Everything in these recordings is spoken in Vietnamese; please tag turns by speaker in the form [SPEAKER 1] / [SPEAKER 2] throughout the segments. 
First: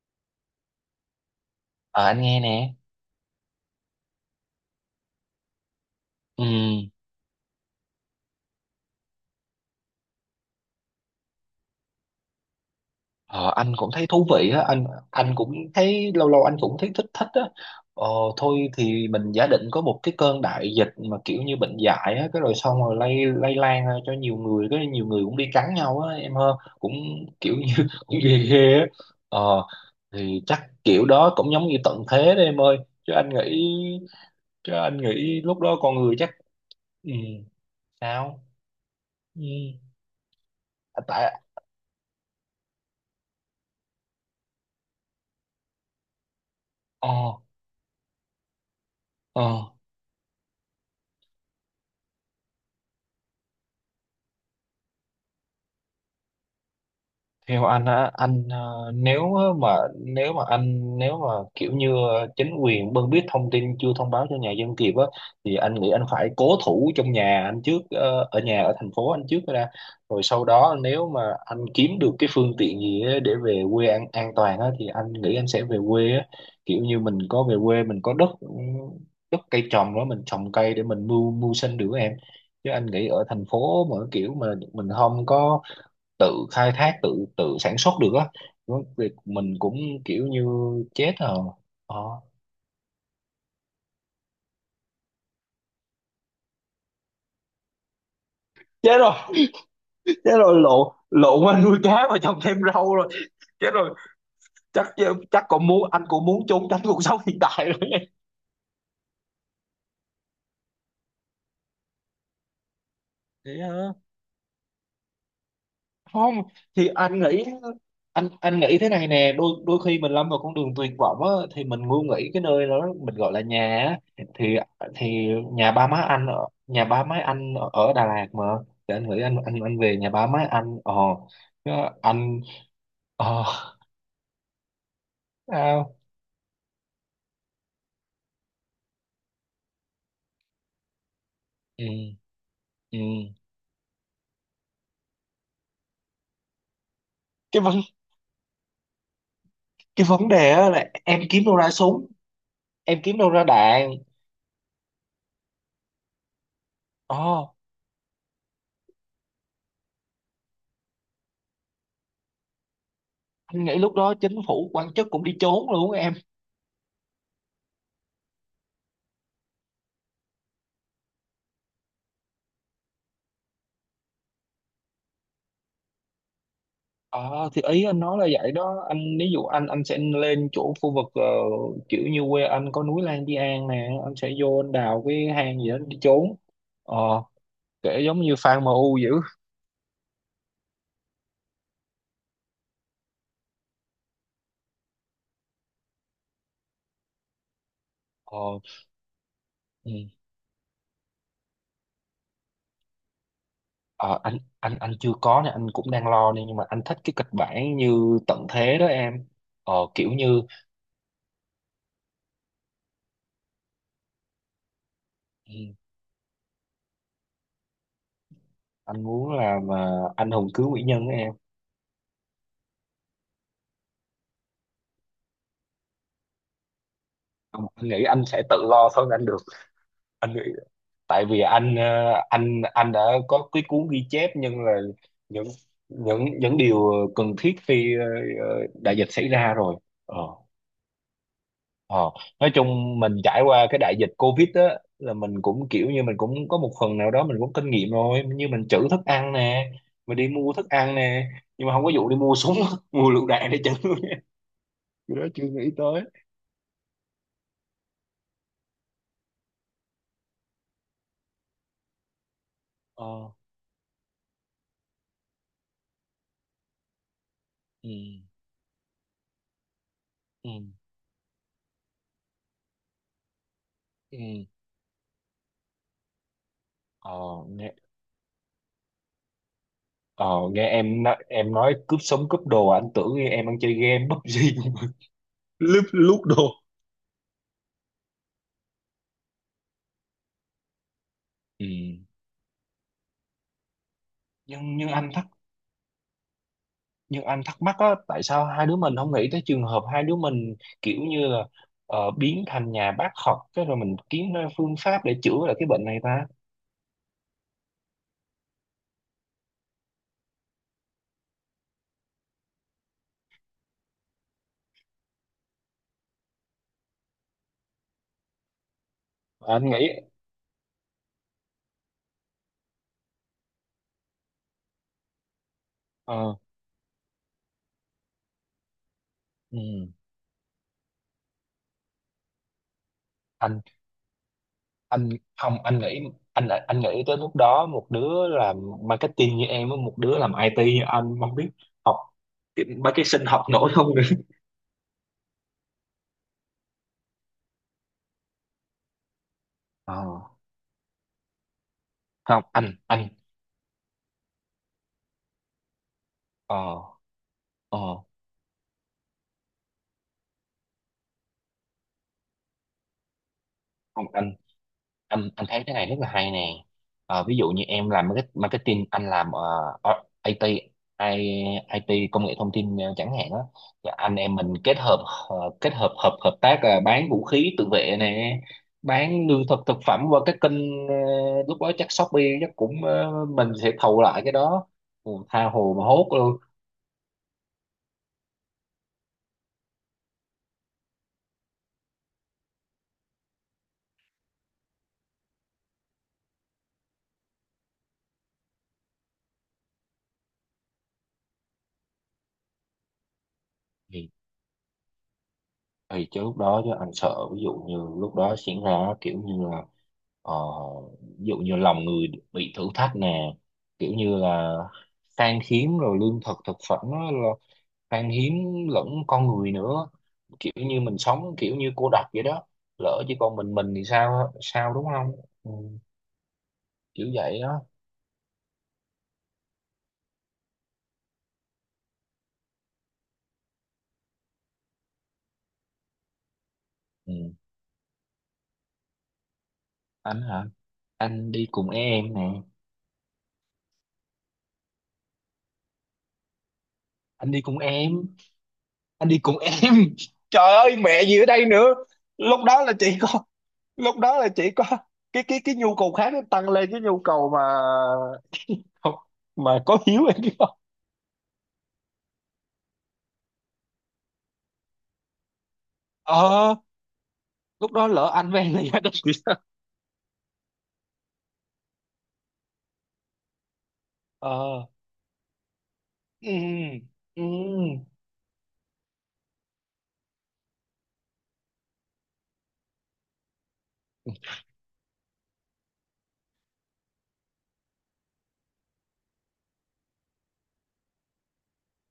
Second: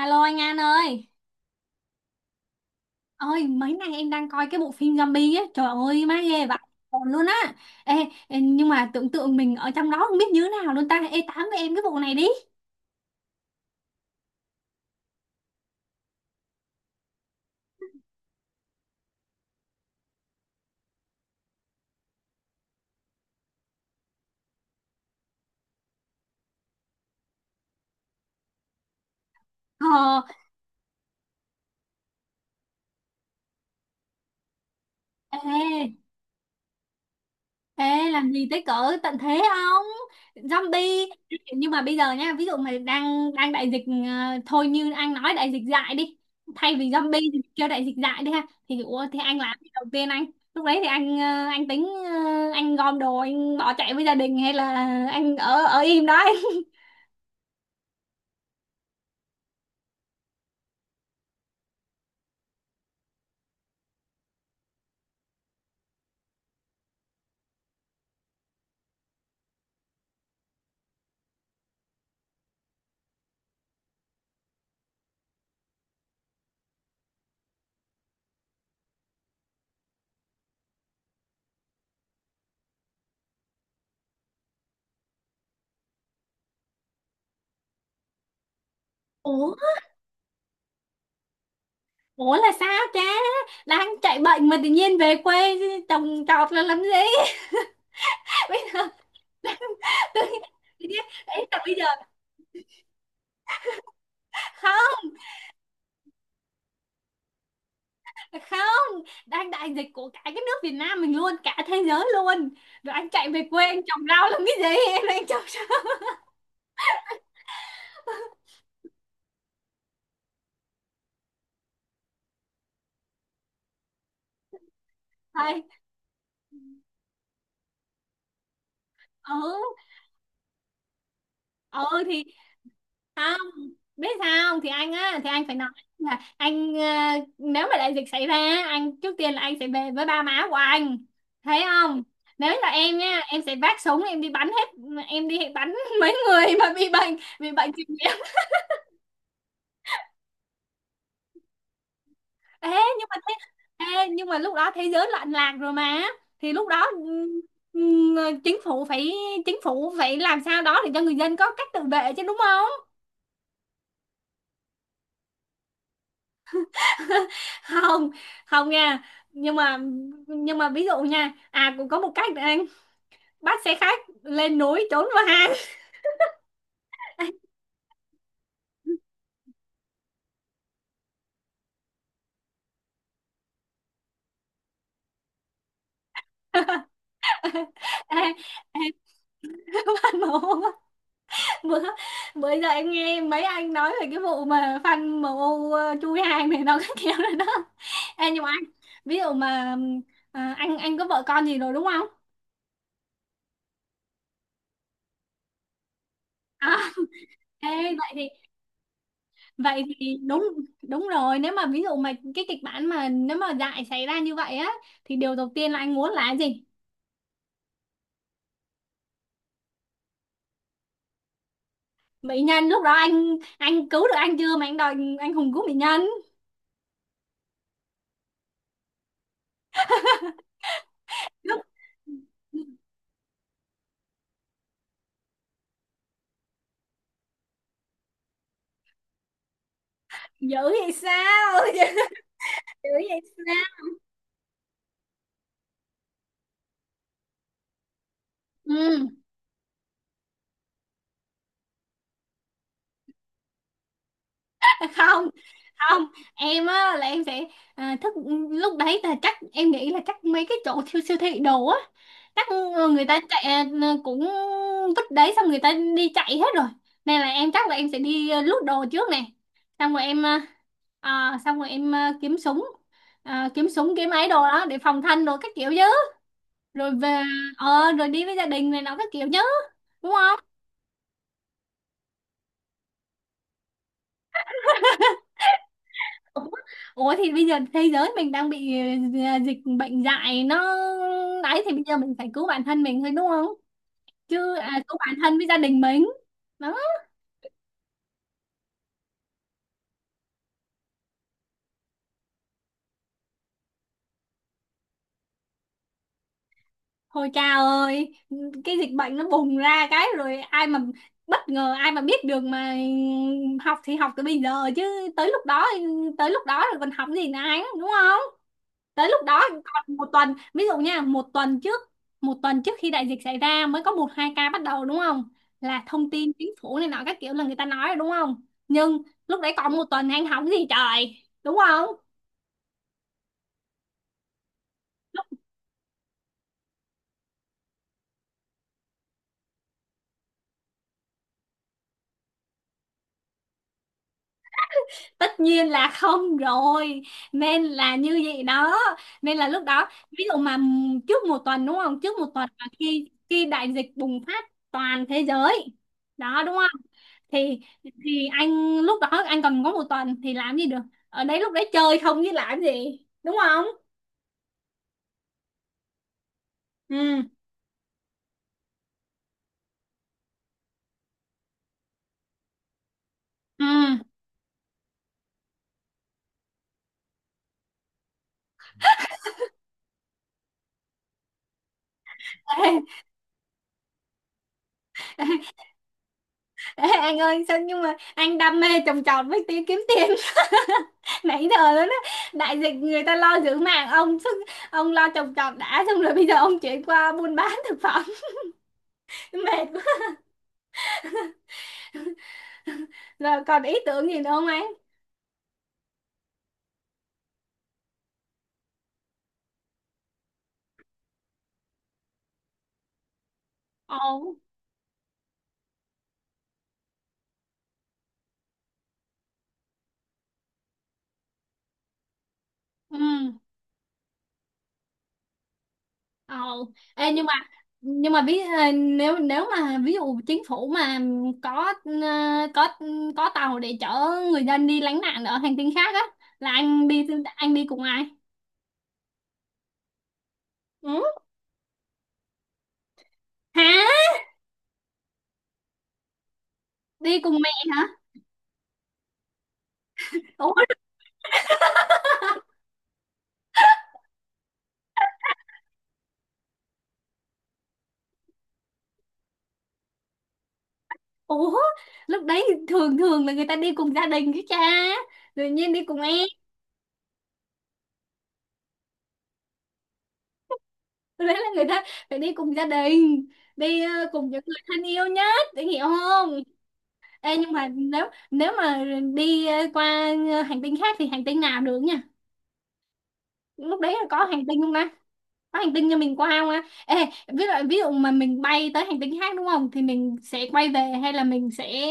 [SPEAKER 1] Alo anh An ơi.
[SPEAKER 2] Ờ, anh nghe nè.
[SPEAKER 1] Ôi, mấy nay em đang coi cái bộ phim zombie ấy. Trời ơi má
[SPEAKER 2] Ừ.
[SPEAKER 1] ghê vậy. Còn luôn á. Ê, ê, nhưng mà tưởng tượng mình ở trong đó không biết như thế nào luôn ta. Ê, tám với em cái bộ này đi.
[SPEAKER 2] Ờ, anh cũng thấy thú vị á. Anh cũng thấy lâu lâu anh cũng thấy thích thích á. Ờ, Thôi thì mình giả định có một cái cơn đại dịch mà kiểu như bệnh dại á, cái rồi xong rồi lây lây lan ra cho nhiều người, cái nhiều người cũng đi cắn nhau á em hơn, cũng kiểu như cũng ghê ghê á. Ờ,
[SPEAKER 1] Ờ.
[SPEAKER 2] thì chắc kiểu đó cũng giống như tận thế đấy em ơi. Chứ anh nghĩ chứ anh nghĩ lúc đó con
[SPEAKER 1] Ê.
[SPEAKER 2] người chắc ừ,
[SPEAKER 1] Ê, làm
[SPEAKER 2] sao?
[SPEAKER 1] gì tới cỡ tận thế
[SPEAKER 2] Ừ.
[SPEAKER 1] không? Zombie.
[SPEAKER 2] Tại
[SPEAKER 1] Nhưng mà bây giờ nha, ví dụ mà đang đang đại dịch, thôi như anh nói đại dịch dại đi. Thay vì zombie
[SPEAKER 2] ờ
[SPEAKER 1] thì kêu đại dịch dại đi ha. Thì ủa, thì anh làm
[SPEAKER 2] ờ
[SPEAKER 1] gì đầu tiên anh? Lúc đấy thì anh tính, anh gom đồ anh bỏ chạy với gia đình hay là anh ở ở im đó anh?
[SPEAKER 2] theo anh á, nếu mà kiểu như chính quyền biết thông tin chưa thông báo cho nhà dân kịp á, thì anh nghĩ anh phải cố thủ trong nhà anh trước, ở nhà ở thành phố anh trước ra, rồi sau đó nếu mà anh kiếm được cái phương tiện gì á để về quê an toàn á thì anh nghĩ anh sẽ về quê á. Kiểu như mình có về quê mình có đất, ừ, đất cây trồng đó mình trồng cây để mình mưu mưu sinh được á em. Chứ anh nghĩ ở thành phố mà kiểu mà mình không có tự khai thác, tự tự sản xuất được á. Việc
[SPEAKER 1] Ủa,
[SPEAKER 2] mình cũng kiểu như chết rồi. ờ
[SPEAKER 1] ủa, là sao cha? Đang chạy bệnh mà tự nhiên về quê trồng trọt là làm gì? Bây giờ
[SPEAKER 2] chết rồi
[SPEAKER 1] tự
[SPEAKER 2] chết
[SPEAKER 1] nhiên-
[SPEAKER 2] rồi
[SPEAKER 1] tự
[SPEAKER 2] lộn,
[SPEAKER 1] nhiên- ý là
[SPEAKER 2] qua
[SPEAKER 1] bây
[SPEAKER 2] nuôi
[SPEAKER 1] giờ
[SPEAKER 2] cá và trồng thêm rau rồi. Chết rồi. chắc
[SPEAKER 1] không
[SPEAKER 2] chắc còn muốn, anh cũng muốn trốn tránh cuộc sống hiện tại rồi.
[SPEAKER 1] không đang đại dịch của cả cái nước Việt Nam mình luôn, cả thế giới luôn. Rồi anh chạy về
[SPEAKER 2] Thế
[SPEAKER 1] quê anh
[SPEAKER 2] á.
[SPEAKER 1] trồng rau làm cái gì, em đang trồng rau.
[SPEAKER 2] Không, thì anh nghĩ, anh nghĩ thế này nè, đôi đôi khi mình lâm vào con đường tuyệt vọng á, thì mình ngu nghĩ cái nơi đó mình gọi là nhà á. Thì thì
[SPEAKER 1] Thầy,
[SPEAKER 2] nhà ba má anh ở ở Đà Lạt mà, thì anh nghĩ
[SPEAKER 1] ừ,
[SPEAKER 2] anh về nhà ba má anh. Ờ Chứ
[SPEAKER 1] ừ thì
[SPEAKER 2] anh
[SPEAKER 1] không
[SPEAKER 2] ờ
[SPEAKER 1] biết sao không? Thì anh á, thì anh phải nói
[SPEAKER 2] sao.
[SPEAKER 1] là nếu mà đại dịch xảy ra, anh trước tiên là anh sẽ về với ba má của anh, thấy
[SPEAKER 2] Ừ,
[SPEAKER 1] không? Nếu là em
[SPEAKER 2] ừ.
[SPEAKER 1] nha, em sẽ vác súng em đi bắn hết, em đi bắn mấy người mà bị bệnh, bị
[SPEAKER 2] cái
[SPEAKER 1] bệnh.
[SPEAKER 2] vấn cái vấn đề á là em kiếm đâu ra súng,
[SPEAKER 1] Ê,
[SPEAKER 2] em
[SPEAKER 1] nhưng mà
[SPEAKER 2] kiếm đâu
[SPEAKER 1] thế,
[SPEAKER 2] ra đạn.
[SPEAKER 1] ê, nhưng mà lúc đó thế giới loạn lạc rồi mà, thì lúc đó,
[SPEAKER 2] ờ
[SPEAKER 1] ừm, chính phủ phải chính phủ phải làm sao đó để cho người dân có cách tự vệ chứ, đúng không?
[SPEAKER 2] anh nghĩ lúc đó chính phủ quan chức cũng đi trốn luôn em.
[SPEAKER 1] Không, không nha. Nhưng mà nhưng mà ví dụ nha, à cũng có một cách này anh: bắt xe khách lên núi trốn vào hang.
[SPEAKER 2] Ờ thì ý anh nói là vậy đó anh, ví dụ anh sẽ lên chỗ khu vực, kiểu như quê anh có núi Lan Di An nè, anh sẽ vô anh đào cái hang gì đó để trốn. ờ Kể giống
[SPEAKER 1] ê,
[SPEAKER 2] như fan
[SPEAKER 1] ê,
[SPEAKER 2] MU dữ.
[SPEAKER 1] phát nổ. Bữa bữa giờ em nghe mấy anh nói về cái vụ mà fan MU chui hàng này nó cái kiểu này đó. Ê, nhưng mà
[SPEAKER 2] Ờ,
[SPEAKER 1] anh, ví dụ mà,
[SPEAKER 2] ừ.
[SPEAKER 1] anh có vợ con gì rồi đúng không?
[SPEAKER 2] Anh chưa có nè, anh cũng đang lo nè, nhưng mà
[SPEAKER 1] à
[SPEAKER 2] anh thích cái kịch
[SPEAKER 1] ê,
[SPEAKER 2] bản
[SPEAKER 1] vậy
[SPEAKER 2] như
[SPEAKER 1] thì
[SPEAKER 2] tận thế đó em.
[SPEAKER 1] vậy
[SPEAKER 2] Kiểu
[SPEAKER 1] thì
[SPEAKER 2] như,
[SPEAKER 1] đúng đúng rồi. Nếu mà ví dụ mà cái kịch bản mà nếu mà dại xảy ra như vậy á, thì điều đầu
[SPEAKER 2] ừ,
[SPEAKER 1] tiên là anh muốn là cái gì?
[SPEAKER 2] anh muốn làm mà anh hùng cứu mỹ nhân đó em.
[SPEAKER 1] Mỹ nhân lúc đó anh cứu được anh chưa mà anh đòi anh hùng cứu mỹ nhân.
[SPEAKER 2] Anh nghĩ anh sẽ tự lo thôi anh được. Anh nghĩ tại vì
[SPEAKER 1] Lúc
[SPEAKER 2] anh, anh đã có cái cuốn ghi chép, nhưng là những những điều cần thiết khi, đại dịch xảy ra rồi. ờ
[SPEAKER 1] dữ vậy sao?
[SPEAKER 2] ờ nói
[SPEAKER 1] Dữ
[SPEAKER 2] chung mình
[SPEAKER 1] vậy
[SPEAKER 2] trải qua cái
[SPEAKER 1] sao?
[SPEAKER 2] đại dịch Covid á, là mình cũng kiểu như mình cũng có một phần nào đó mình cũng kinh nghiệm rồi, như mình
[SPEAKER 1] Ừ.
[SPEAKER 2] trữ thức ăn nè, mình đi mua thức ăn nè, nhưng mà không có vụ đi mua súng mua lựu đạn để trữ. Cái đó
[SPEAKER 1] Không,
[SPEAKER 2] chưa nghĩ tới.
[SPEAKER 1] không, em á là em sẽ, à, thức lúc đấy là chắc em nghĩ là chắc mấy cái chỗ siêu siêu thị đồ á chắc, người ta
[SPEAKER 2] ờ
[SPEAKER 1] chạy, cũng vứt đấy xong người ta đi chạy hết rồi. Nên là em chắc là em
[SPEAKER 2] ừ
[SPEAKER 1] sẽ đi, lút đồ trước nè. Xong rồi em à,
[SPEAKER 2] ừ
[SPEAKER 1] à, xong rồi em à, kiếm súng, kiếm súng kiếm ấy đồ
[SPEAKER 2] ừ
[SPEAKER 1] đó để phòng thân đồ các kiểu chứ. Rồi
[SPEAKER 2] ờ
[SPEAKER 1] về, rồi đi với gia đình này nó các kiểu chứ, đúng
[SPEAKER 2] Ờ,
[SPEAKER 1] không?
[SPEAKER 2] nghe em nói cướp sống cướp đồ, à, anh tưởng em đang chơi game PUBG. lúc Lúc đồ.
[SPEAKER 1] Ủa thì bây giờ thế giới mình đang bị, dịch bệnh dại nó đấy,
[SPEAKER 2] Ừ.
[SPEAKER 1] thì bây giờ mình phải cứu bản thân mình thôi, đúng không? Chứ,
[SPEAKER 2] nhưng nhưng
[SPEAKER 1] cứu
[SPEAKER 2] anh
[SPEAKER 1] bản
[SPEAKER 2] thắc
[SPEAKER 1] thân với gia đình mình. Đó.
[SPEAKER 2] nhưng anh thắc mắc á, tại sao hai đứa mình không nghĩ tới trường hợp hai đứa mình kiểu như là, biến thành nhà bác học, cái rồi mình kiếm ra phương pháp để chữa lại cái bệnh này ta.
[SPEAKER 1] Hồi cha ơi, cái dịch bệnh nó bùng ra cái rồi ai mà bất ngờ, ai mà biết được mà học, thì học từ bây giờ chứ, tới lúc đó tới lúc đó rồi còn học gì nữa anh, đúng không? Tới lúc đó
[SPEAKER 2] Anh nghĩ,
[SPEAKER 1] còn một tuần, ví dụ nha, một tuần trước khi đại dịch xảy ra mới có một hai ca bắt đầu, đúng không? Là thông tin
[SPEAKER 2] ờ,
[SPEAKER 1] chính phủ này nọ các kiểu là người ta nói rồi, đúng không? Nhưng lúc đấy còn một
[SPEAKER 2] ừ.
[SPEAKER 1] tuần anh hóng gì trời, đúng không?
[SPEAKER 2] anh anh Không anh nghĩ, anh nghĩ tới lúc đó, một đứa làm marketing như em với một đứa làm IT như anh, không biết học cái- mấy cái sinh học nổi không nữa.
[SPEAKER 1] Tất nhiên là không rồi. Nên là như vậy đó. Nên là lúc đó,
[SPEAKER 2] Ờ.
[SPEAKER 1] ví dụ mà, trước một tuần, đúng không, trước một
[SPEAKER 2] không
[SPEAKER 1] tuần là
[SPEAKER 2] anh anh
[SPEAKER 1] khi khi đại dịch bùng phát toàn thế giới đó, đúng không?
[SPEAKER 2] ờ
[SPEAKER 1] thì
[SPEAKER 2] ờ
[SPEAKER 1] thì anh lúc đó anh còn có một tuần thì làm gì được, ở đấy lúc đấy chơi không chứ làm gì, đúng không?
[SPEAKER 2] Không, anh thấy cái này rất là hay nè.
[SPEAKER 1] Ừ,
[SPEAKER 2] Ờ, ví dụ như em làm marketing, anh làm, ờ, ờ, IT I, IT công nghệ thông tin, chẳng hạn á.
[SPEAKER 1] ừ.
[SPEAKER 2] Thì anh em mình kết hợp, kết hợp, hợp hợp tác là bán vũ khí tự vệ nè, bán lương thực thực phẩm qua các kênh, lúc đó chắc Shopee chắc cũng, ờ, mình sẽ thầu lại cái đó. Ồ, tha hồ mà hốt luôn.
[SPEAKER 1] Ê, anh ơi sao nhưng mà anh đam mê trồng trọt với tí kiếm tiền, nãy giờ đó đó, đại dịch người ta lo giữ mạng ông sức, ông lo trồng trọt đã, xong rồi bây giờ ông chuyển qua buôn bán thực phẩm. Mệt quá. Rồi còn ý tưởng gì nữa không anh?
[SPEAKER 2] Thì chứ lúc đó chứ anh sợ, ví dụ như lúc đó diễn ra kiểu như là, ờ, ví dụ như lòng người bị thử thách nè, kiểu như
[SPEAKER 1] Ồ.
[SPEAKER 2] là khan hiếm rồi, lương thực thực phẩm nó là khan hiếm, lẫn con người nữa, kiểu như mình sống kiểu như cô độc vậy đó,
[SPEAKER 1] Ừ.
[SPEAKER 2] lỡ chỉ còn mình thì sao sao, đúng không. Ừ,
[SPEAKER 1] Ồ.
[SPEAKER 2] kiểu
[SPEAKER 1] Ê, nhưng mà
[SPEAKER 2] vậy đó.
[SPEAKER 1] nhưng mà nếu nếu mà ví dụ chính phủ mà có ờ, có tàu để chở người dân đi lánh nạn ở hành tinh khác á, là anh đi.
[SPEAKER 2] Ừ.
[SPEAKER 1] Anh đi cùng ai?
[SPEAKER 2] Anh hả?
[SPEAKER 1] Ừ.
[SPEAKER 2] Anh đi cùng em nè.
[SPEAKER 1] Hả? Đi
[SPEAKER 2] Anh
[SPEAKER 1] cùng
[SPEAKER 2] đi
[SPEAKER 1] mẹ.
[SPEAKER 2] cùng
[SPEAKER 1] Hả?
[SPEAKER 2] em. Anh đi cùng em.
[SPEAKER 1] Ủa
[SPEAKER 2] lúc lúc đó, cái mà có Hiếu em biết không.
[SPEAKER 1] ủa lúc đấy thường thường là người ta đi cùng gia đình cái cha, tự nhiên đi cùng em.
[SPEAKER 2] ờ Lúc đó lỡ anh với em là gia đình thì sao.
[SPEAKER 1] Lúc đấy là người ta phải đi cùng gia đình, đi, cùng những người
[SPEAKER 2] ờ
[SPEAKER 1] thân yêu nhất để, hiểu
[SPEAKER 2] ừ,
[SPEAKER 1] không?
[SPEAKER 2] ừ.
[SPEAKER 1] Ê, nhưng mà nếu nếu mà đi, qua, hành tinh khác, thì hành tinh nào được nha? Lúc đấy là có hành tinh không ta, có hành tinh cho mình qua không á? Ê, ví dụ mà mình bay tới hành tinh khác, đúng không? Thì mình sẽ quay về hay là mình sẽ,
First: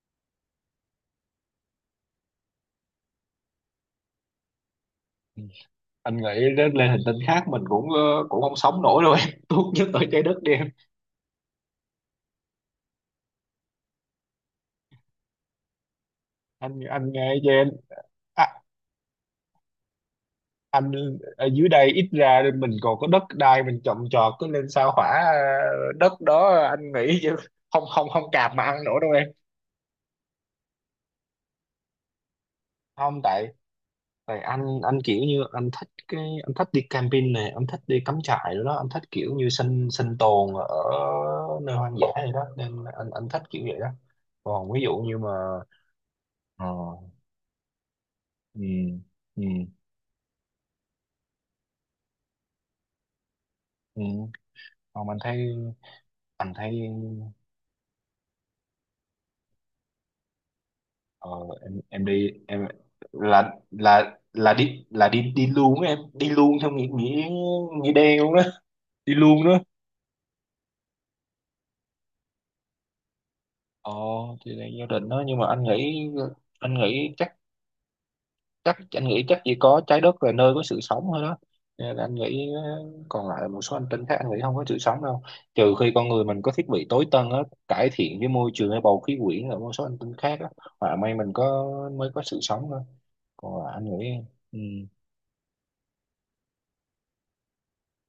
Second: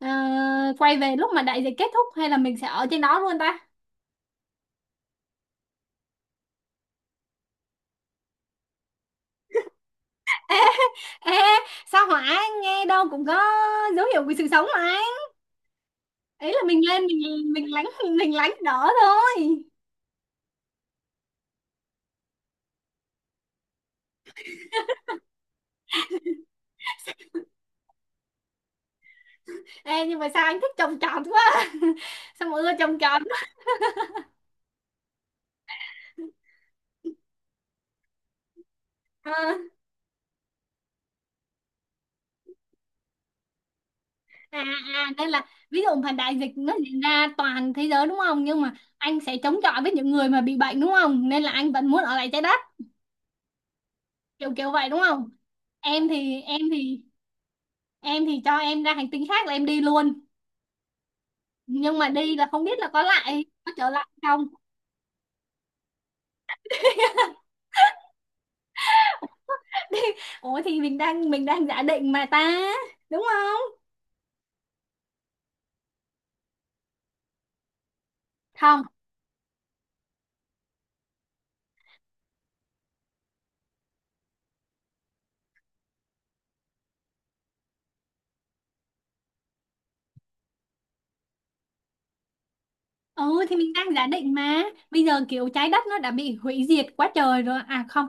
[SPEAKER 1] quay về lúc mà đại dịch kết thúc, hay là mình sẽ ở trên đó luôn ta?
[SPEAKER 2] Anh nghĩ đến lên hành tinh khác mình cũng, cũng không sống nổi đâu em. Tốt nhất ở trái đất đi
[SPEAKER 1] Ê,
[SPEAKER 2] em.
[SPEAKER 1] ê, sao hỏa nghe đâu cũng có dấu hiệu của sự sống mà, anh ý là mình
[SPEAKER 2] anh
[SPEAKER 1] lên
[SPEAKER 2] anh nghe cho
[SPEAKER 1] mình
[SPEAKER 2] em.
[SPEAKER 1] mình lánh mình
[SPEAKER 2] À,
[SPEAKER 1] lánh đỡ thôi.
[SPEAKER 2] anh ở dưới đây ít ra mình còn có đất đai mình trồng trọt, cứ lên sao hỏa, đất đó anh nghĩ chứ không không không cạp mà ăn nổi đâu em.
[SPEAKER 1] Ê, nhưng mà sao anh thích trồng trọt quá? Sao mà ưa trồng trọt?
[SPEAKER 2] Không tại, tại anh kiểu như anh thích cái, anh thích đi camping này, anh thích đi cắm trại rồi đó, anh thích
[SPEAKER 1] à,
[SPEAKER 2] kiểu như sinh sinh tồn ở nơi hoang dã này đó, nên anh thích kiểu vậy đó.
[SPEAKER 1] à
[SPEAKER 2] Còn ví dụ như
[SPEAKER 1] Nên
[SPEAKER 2] mà,
[SPEAKER 1] là ví dụ mà đại dịch
[SPEAKER 2] ờ
[SPEAKER 1] nó diễn ra toàn thế giới, đúng không, nhưng
[SPEAKER 2] ừ
[SPEAKER 1] mà anh sẽ
[SPEAKER 2] ừ
[SPEAKER 1] chống chọi với những người mà bị bệnh, đúng không, nên là anh vẫn muốn ở lại trái đất,
[SPEAKER 2] ừ
[SPEAKER 1] kiểu kiểu vậy đúng
[SPEAKER 2] không anh
[SPEAKER 1] không?
[SPEAKER 2] thấy,
[SPEAKER 1] em thì
[SPEAKER 2] anh
[SPEAKER 1] em
[SPEAKER 2] thấy,
[SPEAKER 1] thì em thì cho em ra hành tinh khác là em đi luôn.
[SPEAKER 2] ờ
[SPEAKER 1] Nhưng
[SPEAKER 2] em
[SPEAKER 1] mà
[SPEAKER 2] đi
[SPEAKER 1] đi là không
[SPEAKER 2] em,
[SPEAKER 1] biết là có trở lại không.
[SPEAKER 2] là đi đi luôn á em, đi luôn theo nghĩa, nghĩa đen luôn đó, đi luôn đó.
[SPEAKER 1] Ủa thì mình đang giả định mà ta, đúng không?
[SPEAKER 2] Ờ thì là gia đình đó, nhưng mà anh nghĩ, anh nghĩ chắc chắc
[SPEAKER 1] Không.
[SPEAKER 2] anh nghĩ chắc chỉ có trái đất là nơi có sự sống thôi đó. Cho nên là anh nghĩ, còn lại một số hành tinh khác anh nghĩ không có sự sống đâu, trừ khi con người mình có thiết bị tối tân á, cải thiện cái môi trường hay bầu khí quyển ở một số hành tinh khác á, hoặc may mình có, mới có sự sống thôi.
[SPEAKER 1] Ừ, thì
[SPEAKER 2] Còn
[SPEAKER 1] mình
[SPEAKER 2] lại
[SPEAKER 1] đang
[SPEAKER 2] anh
[SPEAKER 1] giả
[SPEAKER 2] nghĩ,
[SPEAKER 1] định
[SPEAKER 2] ừ.
[SPEAKER 1] mà, bây giờ kiểu trái đất nó đã bị hủy diệt quá trời rồi. À không,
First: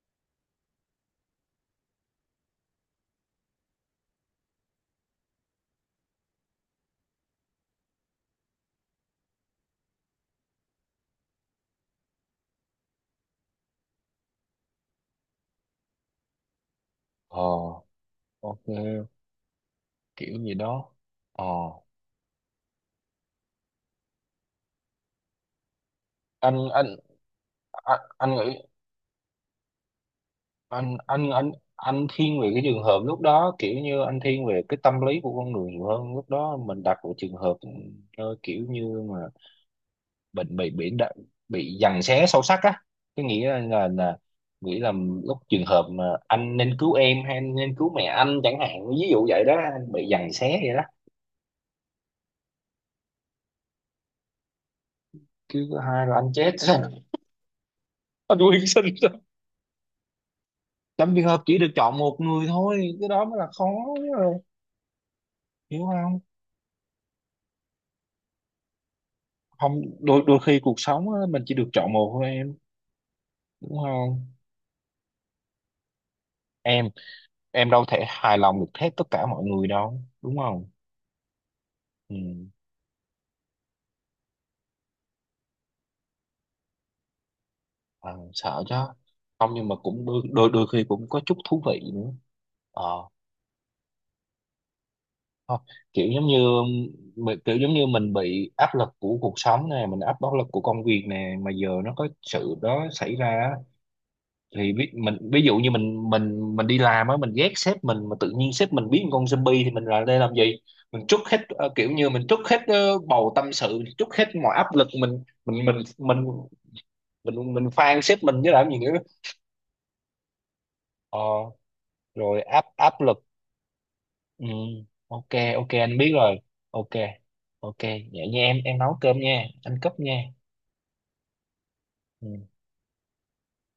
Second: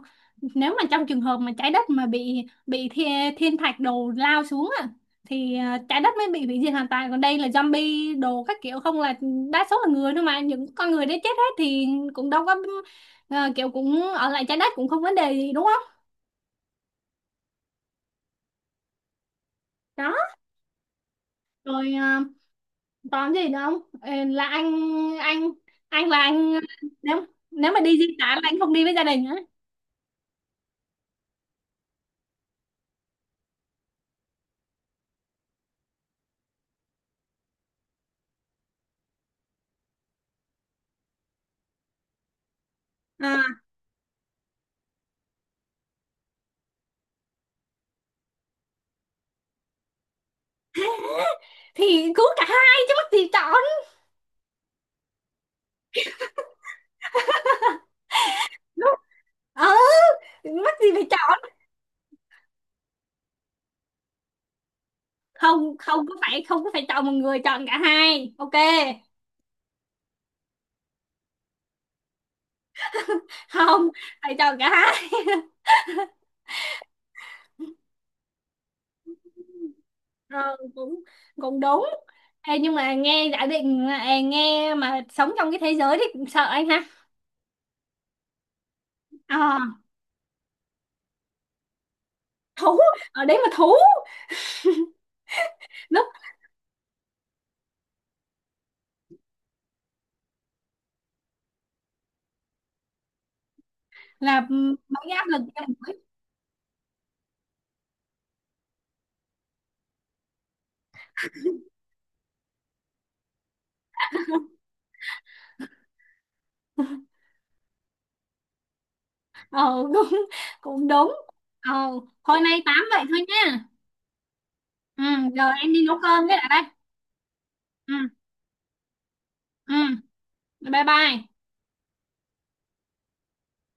[SPEAKER 1] nếu mà trong trường hợp mà trái đất mà bị thiên thạch đồ lao xuống á, thì, trái đất mới bị hủy diệt hoàn toàn. Còn đây là zombie đồ các kiểu, không, là đa số là người thôi, mà những con người đấy chết hết thì cũng đâu có, kiểu cũng ở lại trái đất cũng không vấn đề gì, đúng không?
[SPEAKER 2] ờ ok,
[SPEAKER 1] Đó.
[SPEAKER 2] kiểu gì đó. ờ
[SPEAKER 1] Rồi, còn gì nữa không? Ờ, anh là anh,
[SPEAKER 2] anh anh
[SPEAKER 1] nếu nếu mà đi di tản
[SPEAKER 2] anh
[SPEAKER 1] là
[SPEAKER 2] nghĩ
[SPEAKER 1] anh không đi với gia đình á.
[SPEAKER 2] anh anh thiên về cái trường hợp lúc đó, kiểu như anh thiên về cái tâm lý của con người nhiều hơn. Lúc đó mình đặt vào trường hợp, kiểu như mà bệnh bị giằng xé sâu sắc á. Cái nghĩa là,
[SPEAKER 1] à,
[SPEAKER 2] nghĩ là lúc trường hợp mà anh nên cứu em hay anh nên cứu mẹ anh chẳng hạn, ví dụ vậy đó, anh bị giằng xé vậy đó.
[SPEAKER 1] Thì cứ cả hai chứ mắc gì chọn.
[SPEAKER 2] Cứ thứ hai là anh chết. Anh quyên sinh ra.
[SPEAKER 1] Ừ, mắc gì phải
[SPEAKER 2] Trong trường hợp
[SPEAKER 1] chọn.
[SPEAKER 2] chỉ được chọn một người thôi, cái đó mới là khó. Rồi,
[SPEAKER 1] Không,
[SPEAKER 2] hiểu
[SPEAKER 1] không có
[SPEAKER 2] không.
[SPEAKER 1] phải không có phải chọn một người, chọn cả hai. Ok.
[SPEAKER 2] Không, đôi đôi khi cuộc sống á, mình chỉ được chọn một thôi, đúng
[SPEAKER 1] Không,
[SPEAKER 2] không
[SPEAKER 1] phải chọn cả hai.
[SPEAKER 2] em. Em đâu thể hài lòng được hết tất cả mọi người đâu, đúng
[SPEAKER 1] Ờ,
[SPEAKER 2] không.
[SPEAKER 1] cũng cũng đúng.
[SPEAKER 2] Ừ.
[SPEAKER 1] Ê, nhưng mà nghe giả định là- ê, nghe mà sống trong cái thế giới thì cũng sợ anh ha.
[SPEAKER 2] Ờ, sợ chứ.
[SPEAKER 1] Ờ,
[SPEAKER 2] Không nhưng mà cũng đôi, đôi khi cũng có chút thú vị nữa.
[SPEAKER 1] thú,
[SPEAKER 2] ờ
[SPEAKER 1] ở đấy mà thú,
[SPEAKER 2] Thôi,
[SPEAKER 1] lúc
[SPEAKER 2] kiểu giống như kiểu giống như mình bị áp lực của cuộc sống nè, mình áp lực của công việc nè, mà giờ nó có sự đó xảy ra á,
[SPEAKER 1] là ừ,
[SPEAKER 2] thì
[SPEAKER 1] mấy
[SPEAKER 2] mình
[SPEAKER 1] cái áp lực
[SPEAKER 2] ví dụ
[SPEAKER 1] em.
[SPEAKER 2] như mình đi làm á, mình ghét sếp mình mà tự nhiên sếp mình biến con zombie thì mình lại đây làm gì. Mình trút hết, kiểu như mình trút hết, bầu tâm sự, mình trút hết mọi áp lực mình, mình phang sếp mình chứ làm gì nữa.
[SPEAKER 1] ờ cũng cũng đúng.
[SPEAKER 2] ờ,
[SPEAKER 1] ờ Thôi
[SPEAKER 2] Rồi
[SPEAKER 1] nay
[SPEAKER 2] áp
[SPEAKER 1] tám
[SPEAKER 2] áp
[SPEAKER 1] vậy
[SPEAKER 2] lực.
[SPEAKER 1] thôi nha.
[SPEAKER 2] Ừ,
[SPEAKER 1] Ừ,
[SPEAKER 2] ok.
[SPEAKER 1] giờ
[SPEAKER 2] Ok
[SPEAKER 1] em đi nấu
[SPEAKER 2] anh biết
[SPEAKER 1] cơm cái
[SPEAKER 2] rồi.
[SPEAKER 1] đã đây.
[SPEAKER 2] Ok. Ok
[SPEAKER 1] Ừ,
[SPEAKER 2] vậy nha em nấu cơm nha,
[SPEAKER 1] ừ,
[SPEAKER 2] anh cấp nha.
[SPEAKER 1] bye bye.
[SPEAKER 2] Ừ.